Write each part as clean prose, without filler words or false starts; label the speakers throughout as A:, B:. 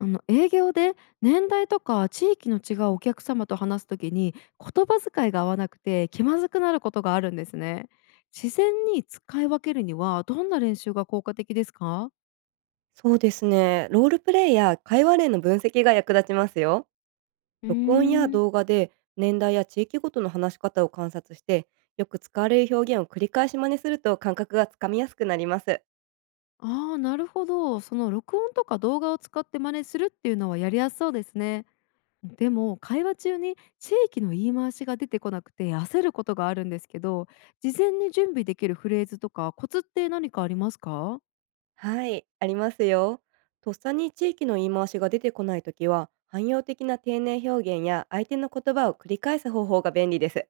A: 営業で年代とか地域の違うお客様と話すときに言葉遣いが合わなくて気まずくなることがあるんですね。自然に使い分けるにはどんな練習が効果的ですか？
B: そうですね。ロールプレイや会話例の分析が役立ちますよ。
A: うー
B: 録音や
A: ん。
B: 動画で年代や地域ごとの話し方を観察して、よく使われる表現を繰り返し真似すると感覚がつかみやすくなります。
A: ああー、なるほど。その録音とか動画を使って真似するっていうのはやりやすそうですね。でも会話中に地域の言い回しが出てこなくて焦ることがあるんですけど、事前に準備できるフレーズとかコツって何かありますか？
B: はい、ありますよ。とっさに地域の言い回しが出てこないときは、汎用的な丁寧表現や相手の言葉を繰り返す方法が便利です。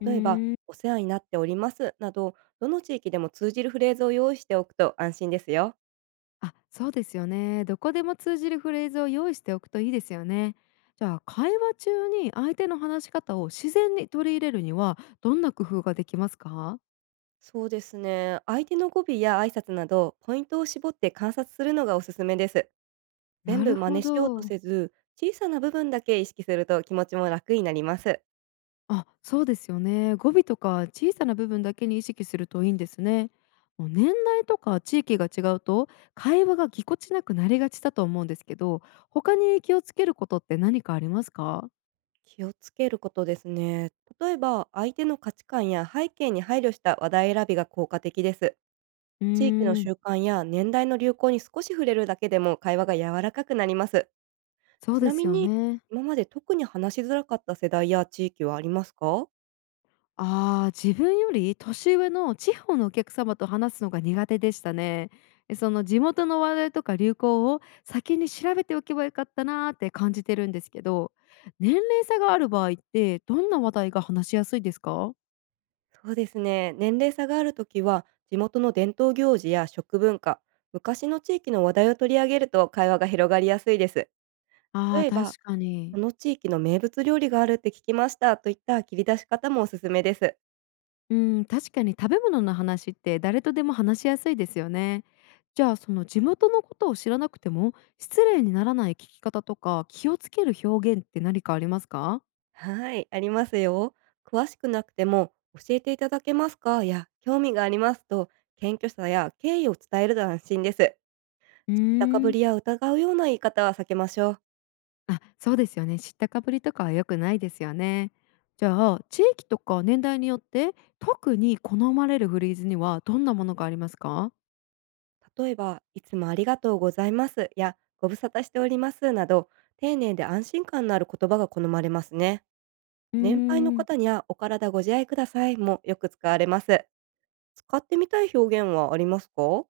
A: う
B: 例えば、
A: ーん。
B: お世話になっておりますなど、どの地域でも通じるフレーズを用意しておくと安心ですよ。
A: あ、そうですよね。どこでも通じるフレーズを用意しておくといいですよね。じゃあ会話中に相手の話し方を自然に取り入れるにはどんな工夫ができますか？
B: そうですね。相手の語尾や挨拶など、ポイントを絞って観察するのがおすすめです。全
A: な
B: 部
A: る
B: 真
A: ほ
B: 似しようと
A: ど。
B: せず、小さな部分だけ意識すると気持ちも楽になります。
A: あ、そうですよね。語尾とか小さな部分だけに意識するといいんですね。もう年代とか地域が違うと会話がぎこちなくなりがちだと思うんですけど、他に気をつけることって何かありますか？
B: 気をつけることですね。例えば、相手の価値観や背景に配慮した話題選びが効果的です。
A: うー
B: 地域の
A: ん、
B: 習慣や年代の流行に少し触れるだけでも会話が柔らかくなります。
A: そう
B: ち
A: で
B: なみ
A: すよ
B: に、
A: ね。
B: 今まで特に話しづらかった世代や地域はありますか？
A: ああ、自分より年上の地方のお客様と話すのが苦手でしたね。その地元の話題とか流行を先に調べておけばよかったなーって感じてるんですけど、年齢差がある場合ってどんな話題が話しやすいですか？
B: そうですね。年齢差があるときは、地元の伝統行事や食文化、昔の地域の話題を取り上げると会話が広がりやすいです。
A: ああ
B: 例
A: ー、
B: えば、
A: 確かに。
B: この地域の名物料理があるって聞きましたといった切り出し方もおすすめです。
A: うん、確かに食べ物の話って誰とでも話しやすいですよね。じゃあその地元のことを知らなくても失礼にならない聞き方とか気をつける表現って何かありますか？
B: はい、ありますよ。詳しくなくても、教えていただけますかや、興味がありますと、謙虚さや敬意を伝えると安心です。
A: うー
B: 高ぶ
A: ん。
B: りや疑うような言い方は避けましょう。
A: あ、そうですよね。知ったかぶりとかは良くないですよね。じゃあ、地域とか年代によって特に好まれるフレーズにはどんなものがありますか？
B: 例えば、いつもありがとうございますやご無沙汰しておりますなど、丁寧で安心感のある言葉が好まれますね。
A: うー
B: 年配の
A: ん、
B: 方にはお体ご自愛くださいもよく使われます。使ってみたい表現はありますか？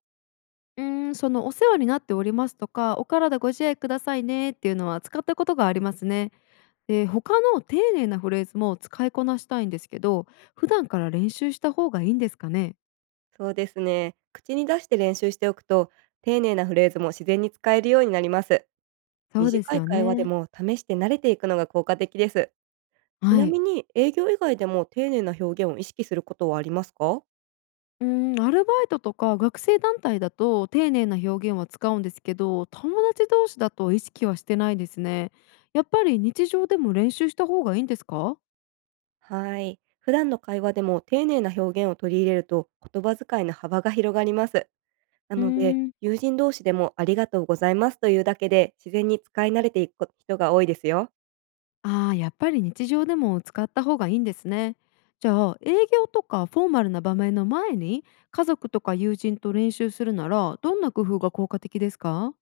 A: そのお世話になっておりますとか、お体ご自愛くださいねっていうのは使ったことがありますね。で、他の丁寧なフレーズも使いこなしたいんですけど、普段から練習した方がいいんですかね？
B: そうですね。口に出して練習しておくと、丁寧なフレーズも自然に使えるようになります。
A: そうで
B: 短
A: す
B: い
A: よ
B: 会話で
A: ね。
B: も試して慣れていくのが効果的です。ち
A: は
B: な
A: い。
B: みに、営業以外でも丁寧な表現を意識することはありますか？
A: うん、アルバイトとか学生団体だと丁寧な表現は使うんですけど、友達同士だと意識はしてないですね。やっぱり日常でも練習した方がいいんですか？
B: はい。普段の会話でも丁寧な表現を取り入れると言葉遣いの幅が広がります。な
A: うー
B: ので、
A: ん、
B: 友人同士でもありがとうございますというだけで自然に使い慣れていくこ人が多いですよ。
A: ああー、やっぱり日常でも使った方がいいんですね。じゃあ営業とかフォーマルな場面の前に家族とか友人と練習するならどんな工夫が効果的ですか？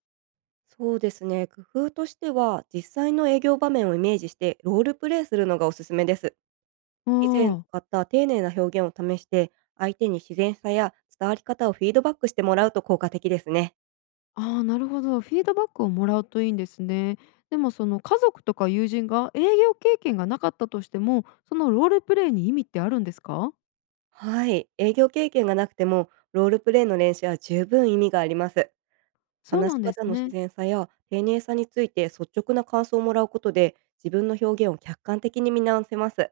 B: そうですね。工夫としては、実際の営業場面をイメージしてロールプレイするのがおすすめです。
A: ああ
B: 以前
A: ー。
B: 使った丁寧な表現を試して、相手に自然さや伝わり方をフィードバックしてもらうと効果的ですね。
A: ああ、なるほど。フィードバックをもらうといいんですね。でもその家族とか友人が営業経験がなかったとしても、そのロールプレイに意味ってあるんですか？
B: はい。営業経験がなくてもロールプレイの練習は十分意味があります。
A: そう
B: 話
A: な
B: し
A: んです
B: 方の自
A: ね。
B: 然さや丁寧さについて率直な感想をもらうことで、自分の表現を客観的に見直せます。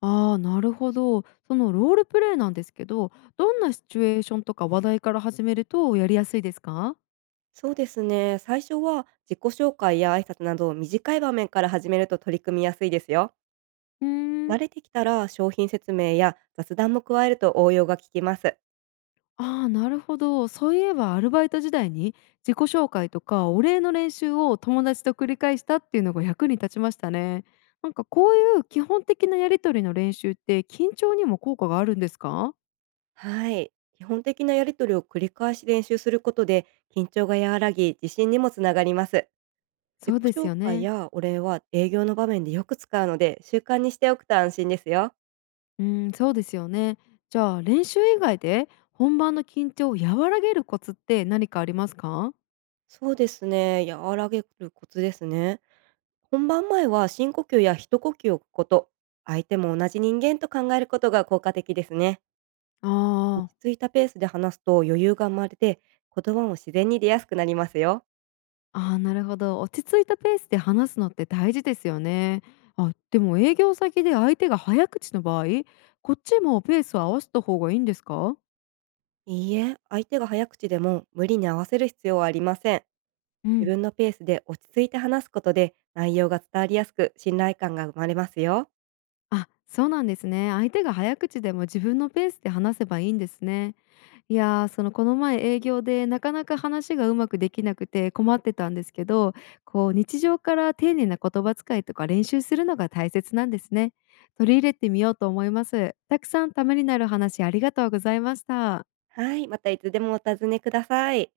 A: ああ、なるほど。そのロールプレイなんですけど、どんなシチュエーションとか話題から始めるとやりやすいですか？
B: そうですね。最初は自己紹介や挨拶など短い場面から始めると取り組みやすいですよ。
A: うー
B: 慣
A: ん。
B: れてきたら商品説明や雑談も加えると応用が効きます。
A: ああ、なるほど。そういえばアルバイト時代に自己紹介とかお礼の練習を友達と繰り返したっていうのが役に立ちましたね。なんかこういう基本的なやりとりの練習って緊張にも効果があるんですか？
B: はい。基本的なやり取りを繰り返し練習することで、緊張が和らぎ自信にもつながります。自
A: そ
B: 己
A: うです
B: 紹
A: よ
B: 介
A: ね。
B: やお礼は営業の場面でよく使うので、習慣にしておくと安心ですよ。
A: うん、そうですよね。じゃあ練習以外で本番の緊張を和らげるコツって何かありますか？
B: そうですね。和らげるコツですね。本番前は深呼吸や一呼吸を置くこと、相手も同じ人間と考えることが効果的ですね。
A: あ
B: 落
A: あ
B: ち
A: ー。
B: 着いたペースで話すと余裕が生まれて、言葉も自然に出やすくなりますよ。
A: ああ、なるほど。落ち着いたペースで話すのって大事ですよね。あ、でも営業先で相手が早口の場合、こっちもペースを合わせた方がいいんですか？
B: いいえ、相手が早口でも無理に合わせる必要はありません。
A: う
B: 自
A: ん。
B: 分のペースで落ち着いて話すことで、内容が伝わりやすく信頼感が生まれますよ。
A: あ、そうなんですね。相手が早口でも自分のペースで話せばいいんですね。いやーこの前営業でなかなか話がうまくできなくて困ってたんですけど、こう日常から丁寧な言葉遣いとか練習するのが大切なんですね。取り入れてみようと思います。たくさんためになる話ありがとうございました。
B: はい、またいつでもお尋ねください。